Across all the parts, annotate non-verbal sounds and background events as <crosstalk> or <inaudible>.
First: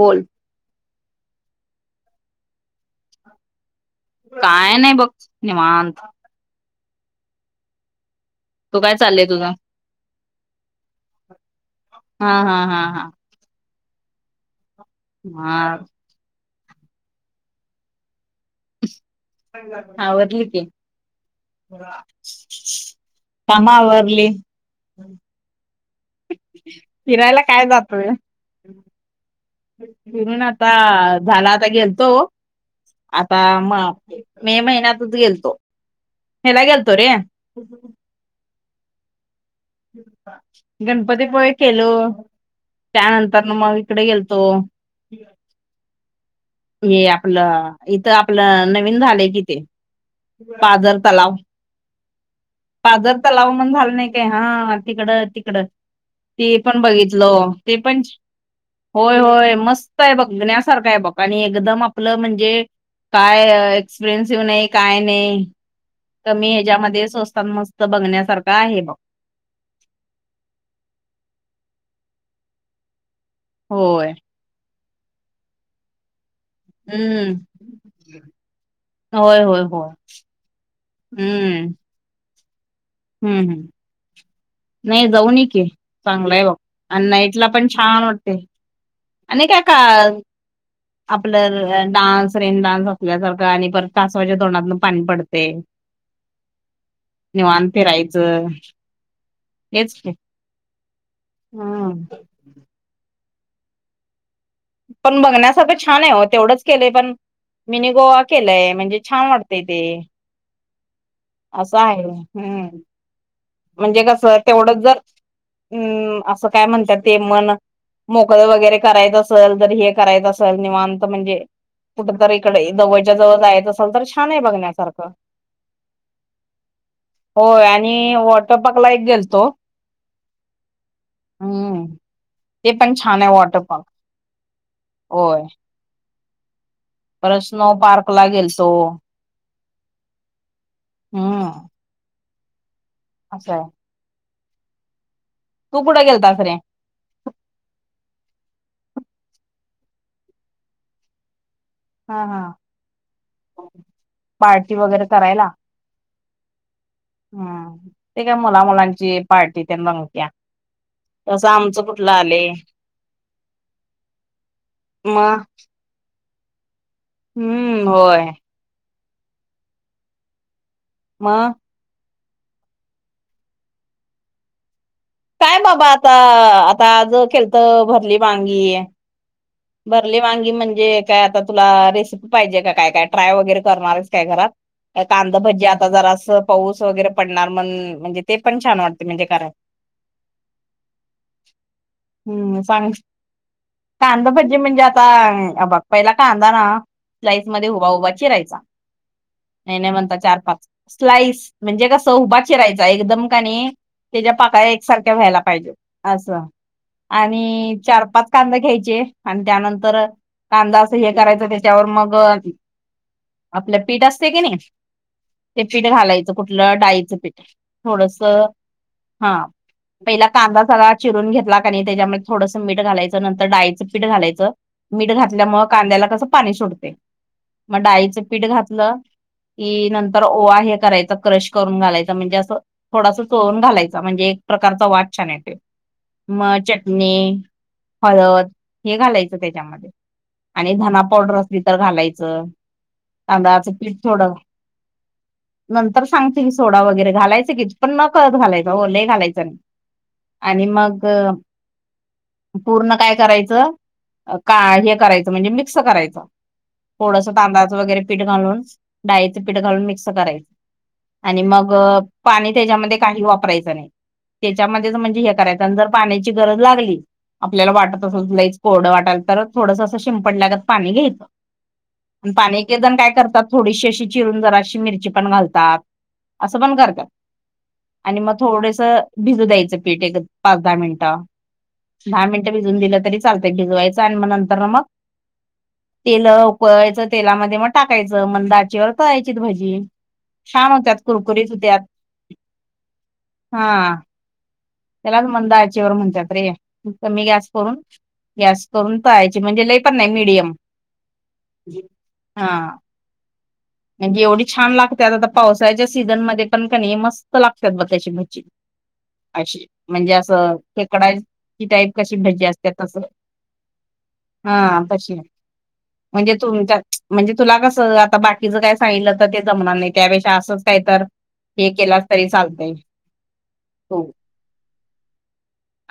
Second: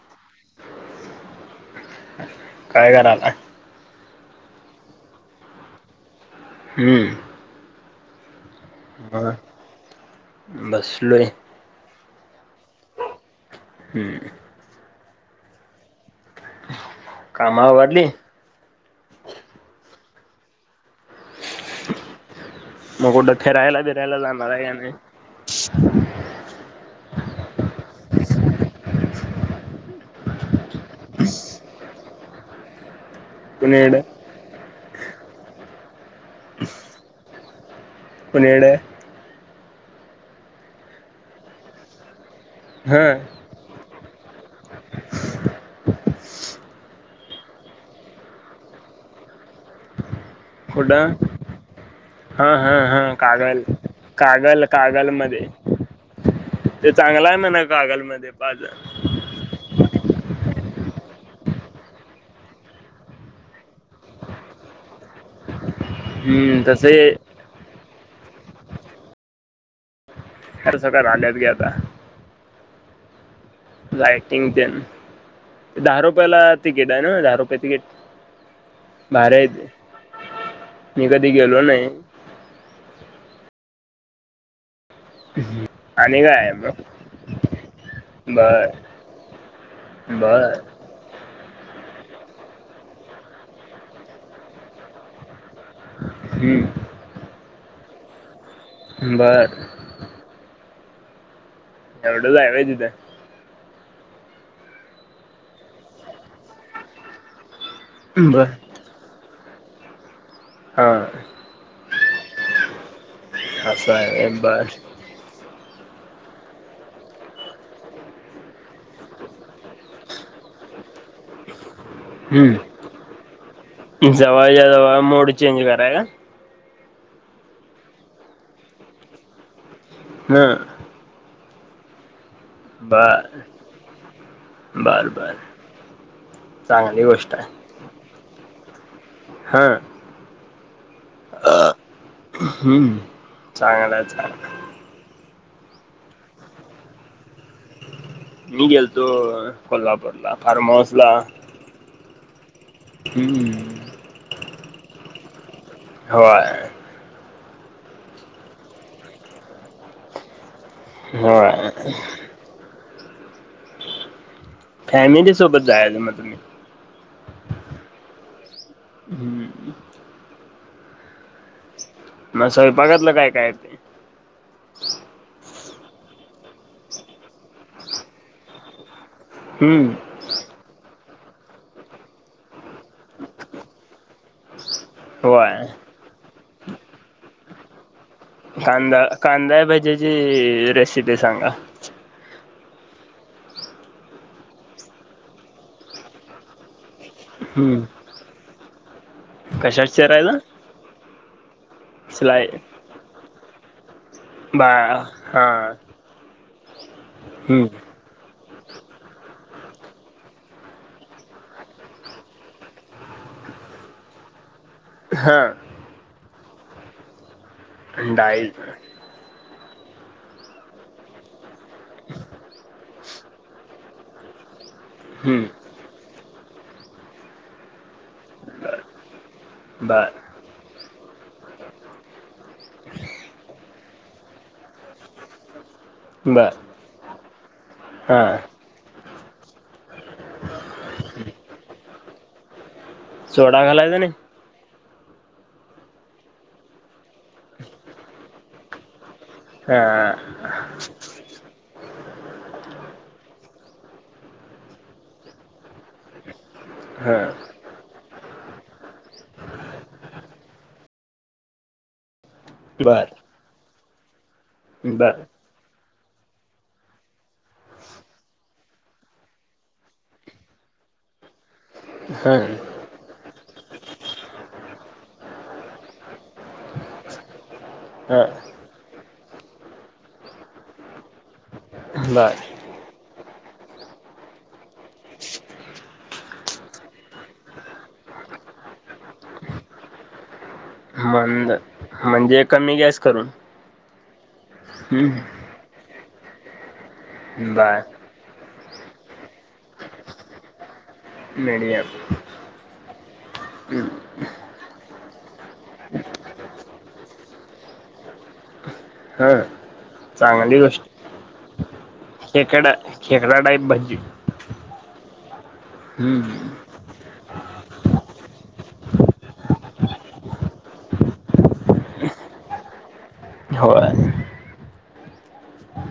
बोल. काय करालाय? काय नाही बघ निवांत हम्म. तू काय चालय तुझ? बस. हा हा हा हा. हम्म. <unintelligible> कामा आ वढली. आवरली की मग कुठं काम फेरायला बीरायला आवरली जाणार आहे याने फिरायला काय जातोय. घिरून आता झाला आता गेलतो. आता म पुणेड मे महिन्यात त <unintelligible> गेलतो हेला गल्तो रे कोणीकड? गणपतीपुळे केलो हा त्यानंतर न मग इकडे गेलतो. ये आपलं इथं आपलं नवीन झालंय कि ते- पाजर कुठं तलाव हा हा हा पाजर तलाव कागल म्हण झालं नाही काय कागल हा तिकड कागलमध्ये तिकडं. ते पण चांगला आहे बघितलं म्हणा ते पण कागलमध्ये पाज होय होय मस्त आहे बघण्या सारखं आहे बघ आणि एकदम आपलं म्हणजे काय एक्सपरेन्सिव नाही काय नाही कमी हम्म तसे हच्यामध्येच स्वस्तात मस्त. बघण्यासारखं आहे बघ. अर्जदार आल्यात घे आता होय लायटिंग तेन दहारू. याला टिकीट आहे ना हम्म दहा रुपये टिकीट भारी होय आहे होय ते होय मी कधी गेलो नाही. हू हू. नाही जाऊन ये की आणि काय चांगलंय आहे बघ मग आणि नाईट ला पण छान वाटतंय. बर आणि काय काल बर आपलं डान्स, रेन डान्स असल्यासारखं आणि परत कासवाच्या तोंडातंन पाणी पडतय. हुं निवांत फिरायच बर हम्म. एवढच हाय व्हय तिथं पण बघण्यासारखं छान आहे हो तेवढंच केलंय पण मिनी गोवा बर केलंय म्हणजे छान वाट तय ते हा. आसं आहे हम् असं म्हणजे कस आहे बर तेवढंच जर हुं आसं काय म्हणत्यात ते मन मोकळं वगैरे करायच असल तर, हे करायच असल निवांत म्हणजे कुठ तर इकडे हम्म जवळच्या जवळ जायचं असल तर छान आहे जवळच्या जवळ बघण्यासारखं. मोड चेंज कराय का होय आणि वॉटरपाकला एक गेलतो. हा हुं ते पण छान बर आहे वॉटर पार्क बर बर होय. चांगली गोष्ट परत आहे स्नो पार्क ला गेलतो. हा हुं हू चांगल हाय चांग तू कुठं गेलतास रे? मी गेलतो कोल्हापूरला फार्म हाऊस ला. हा हा हू पार्टी वगैरे करायला? व्हय हा ते काय मुला मुलांची पार्टी तेन रंगत्या तसं होय आमचं कुठलं आलय फॅमिली सोबत जायच मग तुम्ही. हुं होय. म मग सगळ बघतलं काय काय ते काय बाबा आता आता आज केलत भरली वांगी हम्म भरली वांगी म्हण णजे काय आता तुला रेसिपी पाहिजे का काय काय ट्राय वगैरे करणार हाईस काय घरात? काय होय कांदभजी आता जरासं पाऊस वगैरे पडणार म्हण म्हणजे ते पण छान कांदा वाटते म्हणजे कराय. कांदा भजीची रेसिपी सांगा. हम्म सांग कांदा भाजी म्हणजे आता हे बघ पहिला कांदा ना स्लाईस मध्ये हम्म उभा उभा चिरायचा नाही कशात नाही म्हणता चिरायला चार पाच स्लाईस म्हणजे कसं उभा शिलाई चिरायचा एकदम कनी तेज्या बा पाकळ्या एकसारख्या व्हायला हा पाहिजे आसं हम्म आणि चार पाच कांद घ्यायचे आणि त्यानंतर कांदा असं हे करायचं त्याच्यावर मग आपलं पीठ असतय कणी हा ते पीठ घालायचं कुठलं डाळीचं पीठ थोडस डाळी हा पहिला कांदा सगळा चिरून घेतला कनी त्याच्यामधे थोडंस मीठ घालायचं नंतर डाळीचं पीठ घालायचं मीठ हम्म घातल्यामुळ कांद्याला कस पाणी सुडतय म डाळीचं पीठ घातलं की बर नंतर ओवा हे करायचा क्रश करून घालायचा म्हणजे असं थोडासा चोळून घालायचा म्हणजे एक प्रकारचा वास छान येतोय. म बर चटणी, हा हळद, हे घालायचं त्याच्यामध्ये आणि धना पावडर असली तर घालायचं. सोडा तांदळाचं पीठ घालायचा नाही थोडं नंतर सांगते की, सोडा वगैरे घालायचं की, पण नकळत घालायच ओ लई घालायच च हा आणि मग पूर्ण काय करायचं का हे करायचं म्हणजे मिक्स करायचं. हा थोडस तांदळाचं वगैरे पीठ घालून डाळीचं पीठ घालून मिक्स करायचं आणि मग पाणी त्याच्यामध्ये बर काही वापरायचं नाही. ते च्या मधेच म्हणजे बर हे करायचं आणि जर पाण्याची गरज लागली आपल्याला वाटत असेल लईच कोरड वाटाल तर थोडंस असं शिंपडल्यागत पाणी घ्यायचं. हा पाणी घेतान काय करतात थोडीशी अशी चिरून जराशी मिरची पण घालतात. असं पण करत्यात. आणि हा मग थोडस भिजू द्यायचं पीठ एक पाच दहा मिनिटं. दहा बर मिनटं भिजून दिलं तरी चालतंय भिजवायचं आणि म नंतर मग तेल उकळवायचं तेलामध्ये म टाकायचं मंद आचेवर तळायची भजी. छान होत्यात कुरकुरीत मंद होत्यात. म्हणजे कमी गॅस करून. हा त्यालाच हम्म मंदाचीवर म्हणतात रे कमी गॅस बर करून गॅस करून पहायची म्हणजे लई पण नाही मिडियम. मीडियम. म्हणजे एवढी छान लागत्यात आता त पावसाळ्याच्या सीझन मध्ये पण का नाही मस्त लागतात बघ त्याची भजी. हा <unintelligible> अशी म्हणजे असं चांगली गोष्ट खेकडा ची टाईप कशी भजी असत खेकडा तसं. खेकडा टाईप भाजी हा तशी म्हणजे हम्म तुमच्या म्हणजे तुला कस आता बाट टीच काय सांगितल तर ते जमणार नाही त्यापेक्षा असच काही तर हे केलात तरी चालतय. होय.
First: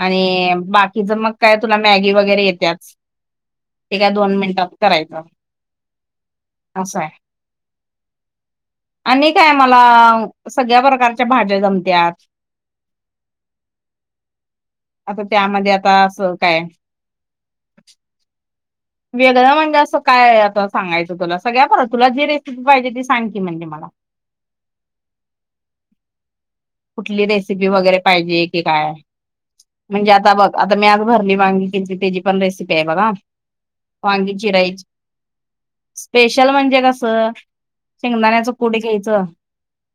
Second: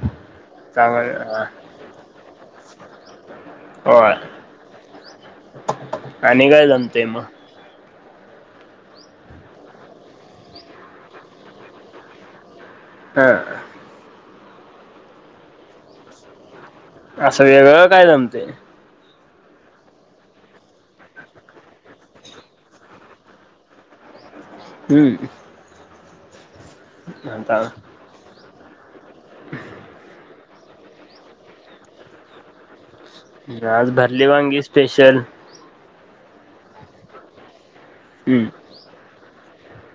आणि चांगल बाकीच मग काय तुला मॅगी वगैरे येत त्याच ते काय होय दोन मिनिटात करायच. आणि काय जमतय मग. <inaudible> आणि काय मला सगळ्या प्रकारच्या भाज्या जमत्यात. ह आता त्यामध्ये आता अस काय. असं वेगळं काय जमतेय. वेगळ म्हणजे असं काय आता सांगायचं तुला सगळ्या भा तुला जी रेसिपी पाहिजे ती सांग की, म्हणजे मला. हम्म. कुठली आता रेसिपी वगैरे पाहिजे की काय म्हणजे आता बघ आता मी आज भरली वांगी केलती त्याची पण रेसिपी आहे बघ हा. आज भरली वांगी स्पेशल. स्पेशल म्हणजे कसं हम्म शेंगदाण्याचं कुट घ्यायचं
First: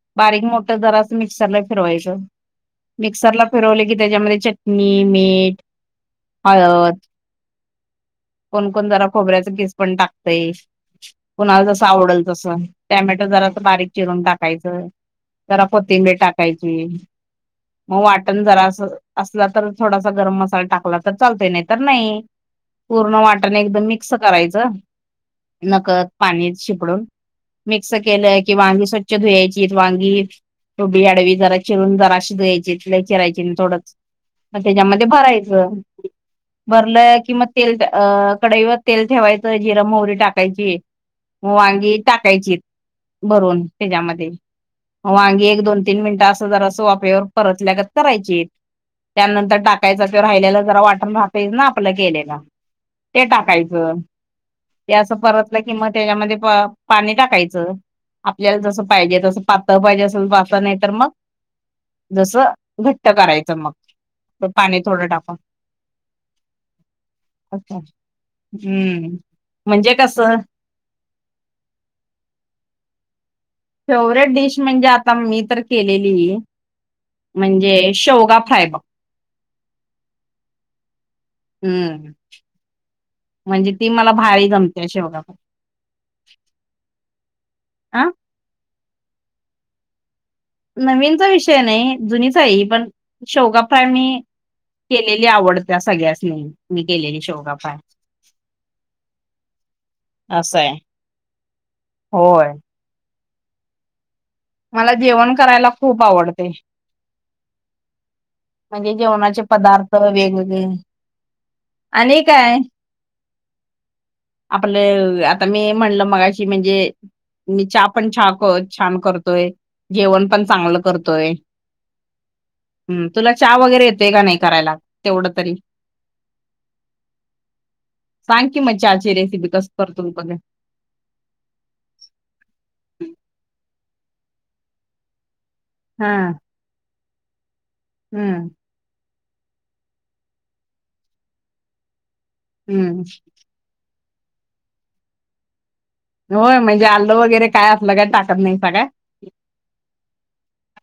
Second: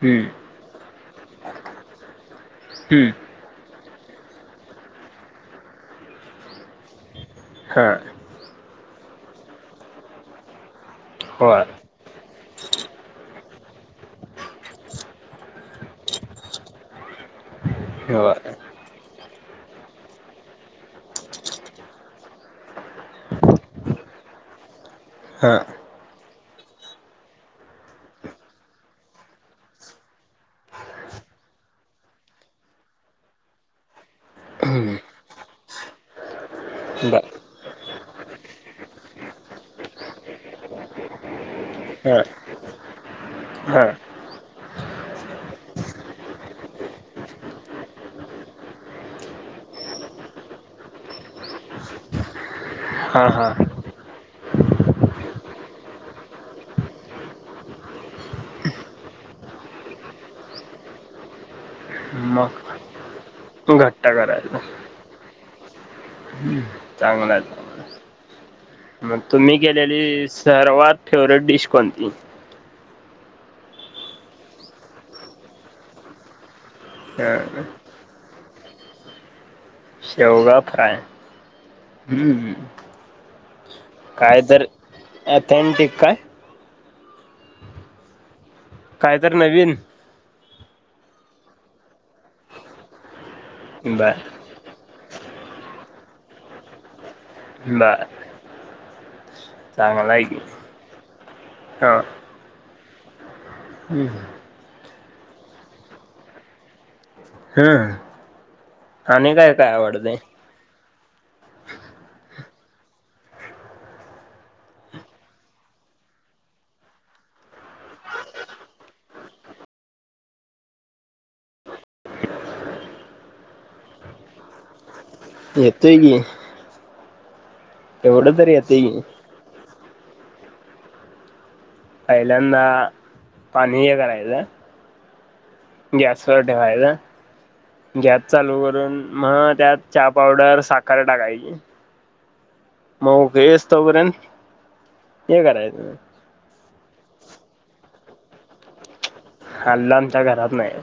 हम्म बारीक मोठ जरा. मिक्सरला फिरवायच हम्म मिक्सरला फिरवलं की, त्याच्यामध्ये चटणी, मीठ, हळद हा कोण कोण जरा खोबऱ्याचा कीस पण टाकतंय. होय कोणाला जस आवडेल तस टोमॅटो जरा असं बारीक चिरून टाकायचं. जरा कोथिंबीर टाकायची. मग वाटण होय जरा अस असलं तर थोडासा गरम मसाला टाकला तर चालतोय नाही तर नाही. पूर्ण वाटण एकदम मिक्स करायचं हा नकळत पाणी शिपडून मिक्स केलं की, वांगी स्वच्छ धुवायचीत वांगी उभी आडवी जरा चिरून जराशी धुवायची आणि चिरायची थोडंच. मग त्याच्यामध्ये भरायचं भरलं बर कि, मग तेल अ कढईवर तेल ठेवायचं, जिरं मोहरी टाकायची. मग वांगी हा टाकायची भरून हा त्याच्यामध्ये. मग वांगी एक दोन-तीन मिनिटं असं जरा असं वापेवर परतल्यागत करायची. त्यानंतर टाकायचं असल्यावर राहिलेल जरा वाटण राहतायच ना आपला केलेलं. हा ते हा टाकायचं. ते असं परतलं कि, मग त्याच्यामध्ये पाणी टाकायचं. आपल्याला जसं पाहिजे तसं, पातळ पाहिजे असल पातळ असेल नाही तर मग. जसं मग घट्ट करायचं मग, घट्टा करायचा पाणी थोडं टाकून. चांगलं आहे. हम्म मग तुम्ही म्हणजे केलेली कसं सर्वात फेवरेट डिश कोणती? फेवरेट डिश म्हणजे आता मी तर केलेली. हा म्हणजे शेवगा फ्राय बग. शेवगा फ्राय हम्म. म्हणजे ती मला भारी जमते, शेवगा फ्राय. ऑथेंटिक काय आ. काय तर नवीन. नवीनचा विषय नाही, जुनीच आहे पण शेवगा फ्राय बर मी. केलेली आवडत्या, सगळ्यांसनी, मी केलेली शेवगा. फ्राय बर <unintelligible> चांगला की असं आहे! होय. हम. मला जेवण करायला खूप आवडतय. हम. म्हणजे जेवणाचे पदार्थ वेगवेगळे. आणि काय? <unintelligible> आपलं आता मी म्हणलं मघाशी म्हणजे. मी चहा पण छान करतोय, जेवण पण चांगलं करतोय. हम्म, तुला चहा वगैरे येतोय का नाही करायला? तेवढं तरी येतोय की. एवढं सांग तरी की मग, येतंय चहाची रेसिपी कस करतोस तू बघूया. पहिल्यांदा पाणी हे करायचं. हा गॅसवर ठेवायचा, गॅस हम्म चालू करून. मग त्यात चहा पावडर साखर टाकायची. हम्म मग उकळी येऊ पर्यंत हे करायचं. होय म्हणजे आलं वगैरे काय असलं काय टाकत नाहीसा काय. अल्ल आमच्या घरात नाही.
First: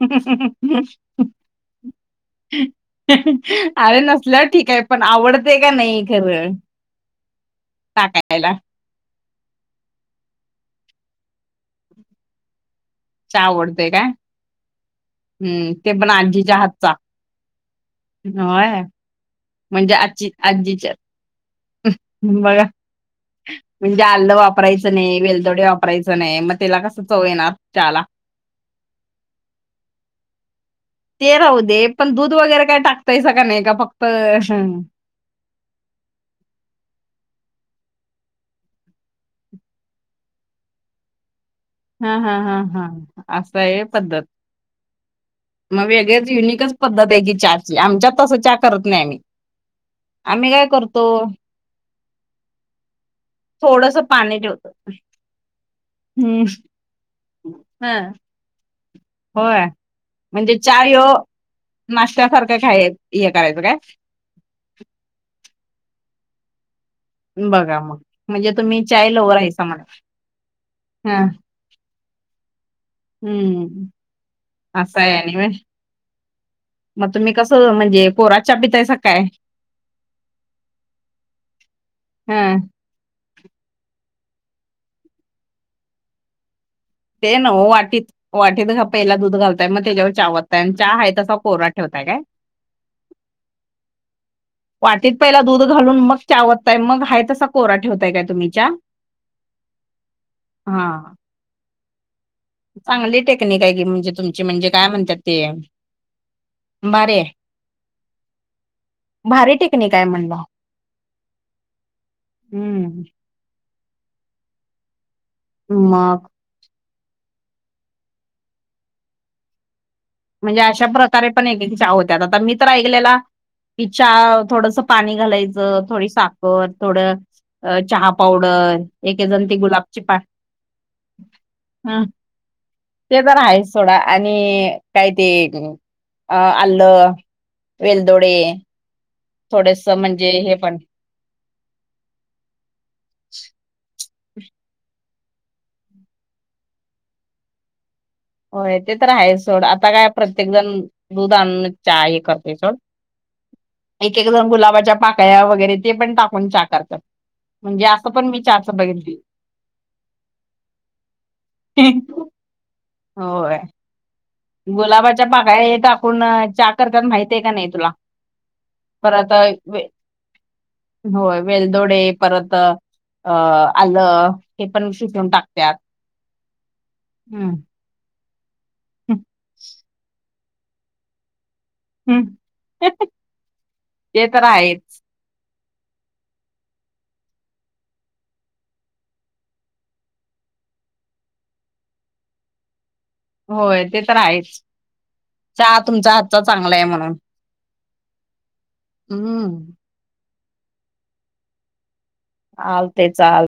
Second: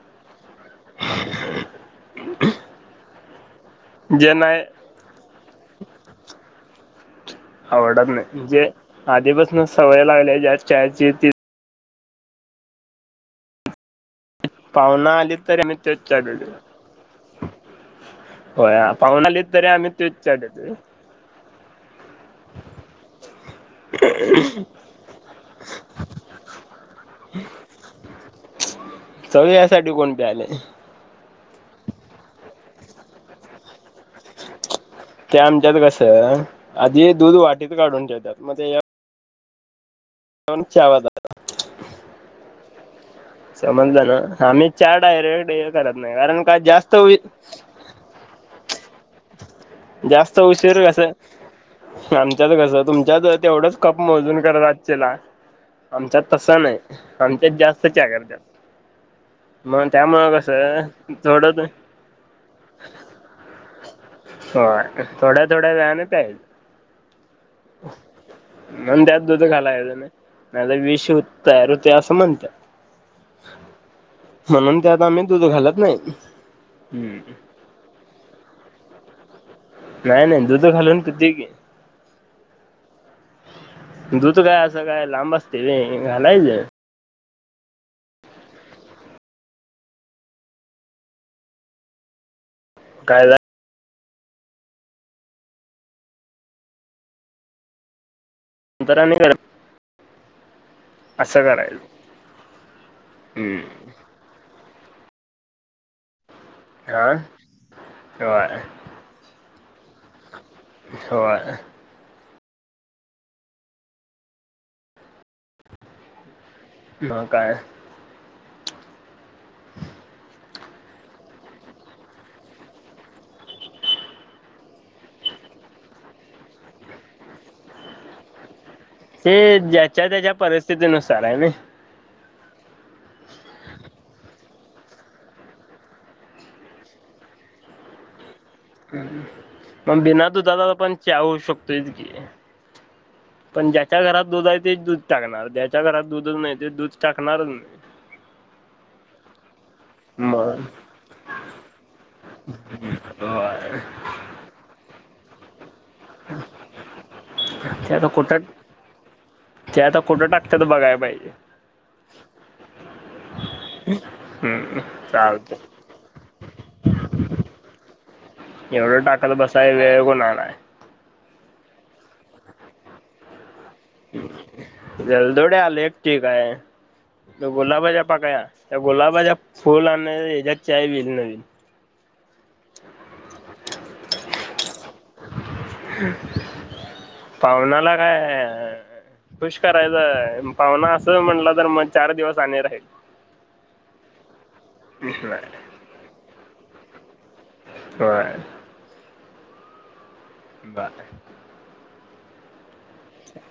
<unintelligible> अरे जे नसल्यावर नाही ठीक आहे, या पण आवडते का नाही खरं. आवडत नाही, टाकायला जे आधीपासून सवय लागल्या ज्या चहाची ती. चहा आवडतोय काय? पाहुन आली तरी हम्म आम्ही ते तेच पण चहा करतो. आजीच्या हातचा होय, पाहुन आलीत तरी आम्ही म्हणजे तोच आजी चहा देतोय. आजीच्या बघा. म्हणजे आलं वापरायचं नाही, वेलतोडे वापरायच नाही, मग त्याला कस चव येणार चहाला. चव यासाठी कोण प्यालय. ते राहू दे पण दूध वगैरे काय टाकतायस का नाही, का फक्त. त्या आमच्यात कस, आधी दूध वाटीत काढून ठेवतात, मग तेज्या वणच्यावा द <unintelligible> हा, हा, हा, हा. असं आहे समजलं पद्धत ना आम्ही चार डायरेक्ट हे मग करत नाही वेगळेच कारण का युनिकच जास्त पद्धत उ आहे की चाहची आमच्या तस चा करत नाही आम्ही. जास्त आम्ही काय उशीर कस करतो आमच्यात कस तुम त तेवढंच थोडस कप पाणी मोजून करत ठेवतो आजचेला. आमच्यात हम्म तसं नाही आमच्यात जास्त हा चहा घेत्यात. होय मग त्यामुं कसं आहे थोडं नाशत्यासारखं खय हे करायचं काय. हो थोड्या थोड्या वनत आहेत. बघा मग म्हणजे तुम्ही म्ह चाय त्यात लवर द हायसा खाला म्हणायचं नाहीता वीष हा हो तर होते. ते असं म्हणत्या. हम्म म्हणून त्या असं आत आहे आम्ही आणि दुध व्हय घालत नाहीत. मग तुम्ही कसं म्हणजे कोरातच्याचा बितायचं काय. नाही नाही दुध घालून पिते की. हा <unintelligible> दूध काय असं काय लांब असते घालायचं. ते ना वाटीत वाटत खप- पहिला दूध घालताय मग त्याच्यावर चाओतताय आणि हा आहे तसा कोरा ठेवताय काय. कायला. वाटीत पहिला दूध घालून मग चावतताय मग हा तसा कोरा ठेवताय काय. तुमच्या नंतर आणि हा असं करायचं चांगली टेक्निक आहे की हम्म म्हणजे तुमची म्हणजे काय म्हणतात ते आं. भारी आहे. व्हय भारी टेक्निक आहे म्हणलं व्हय. हम्म. हम्म मग. ह काय. <unintelligible> म्हणजे अशा प्रकारे पण एक एक चहा होत्या आता मी तर ऐकलेला कि चहा थोडस पाणी घालायचं थोडी साखर थोड अ चहा पावडर एक ते एजण ती गुलाबची ज्याच्या पा त्याच्या परिस्थितीनुसार आहे ना ह ते तर आहेच सोडा आणि कायती अ आलं वेलदोडे थोडेस मग बिना म्हणजे हे दुधाला पण चा होऊ शकतो इत की. पंजा च्या घरात दूध आहे ते दूध टाकणार त्याच्या घरात दूधच नाही ते दूध टाकणारच नाही. होय ते तर आहेच. सड आता काय प्रत्येक मग जण दूध आणून चाहा हे करते सोड एक एक जण गुलाबाच्या पाक्या वगैरे ते पण टाकून चाहा करतात. म्हणजे ते आता असं पण कुठं मी चाहाच बघितली ते आता कुठं टाकत तर बघाय पाहिजे. होय. हम्म गुलाबाच्या पाका चालतंय येत आपण करतात माहित आहे का नाही तुला एवढं परत टाकत बसाय वे- वेळ कोणा आलाय. होय वेलदोडे परत अ आलं हे पण शटून जलदोडे टाकत्यात आले एक ठीक आहे हम्म. गुलाबाच्या पाकळ्या त्या गुलाबाच्या फुल आणि ह्याच्यात चाय बिल नवीन हम्म ते तर आहेच. पाहुनाला काय खुश करायचंय पाहुना असं म्हटलं तर मग चार दिवस आणि राहील. होय ते तर आहेच चहा तुमचा हातचा चांगला आहे म्हणून <unintelligible> हम्म. बाय. आल ते चाल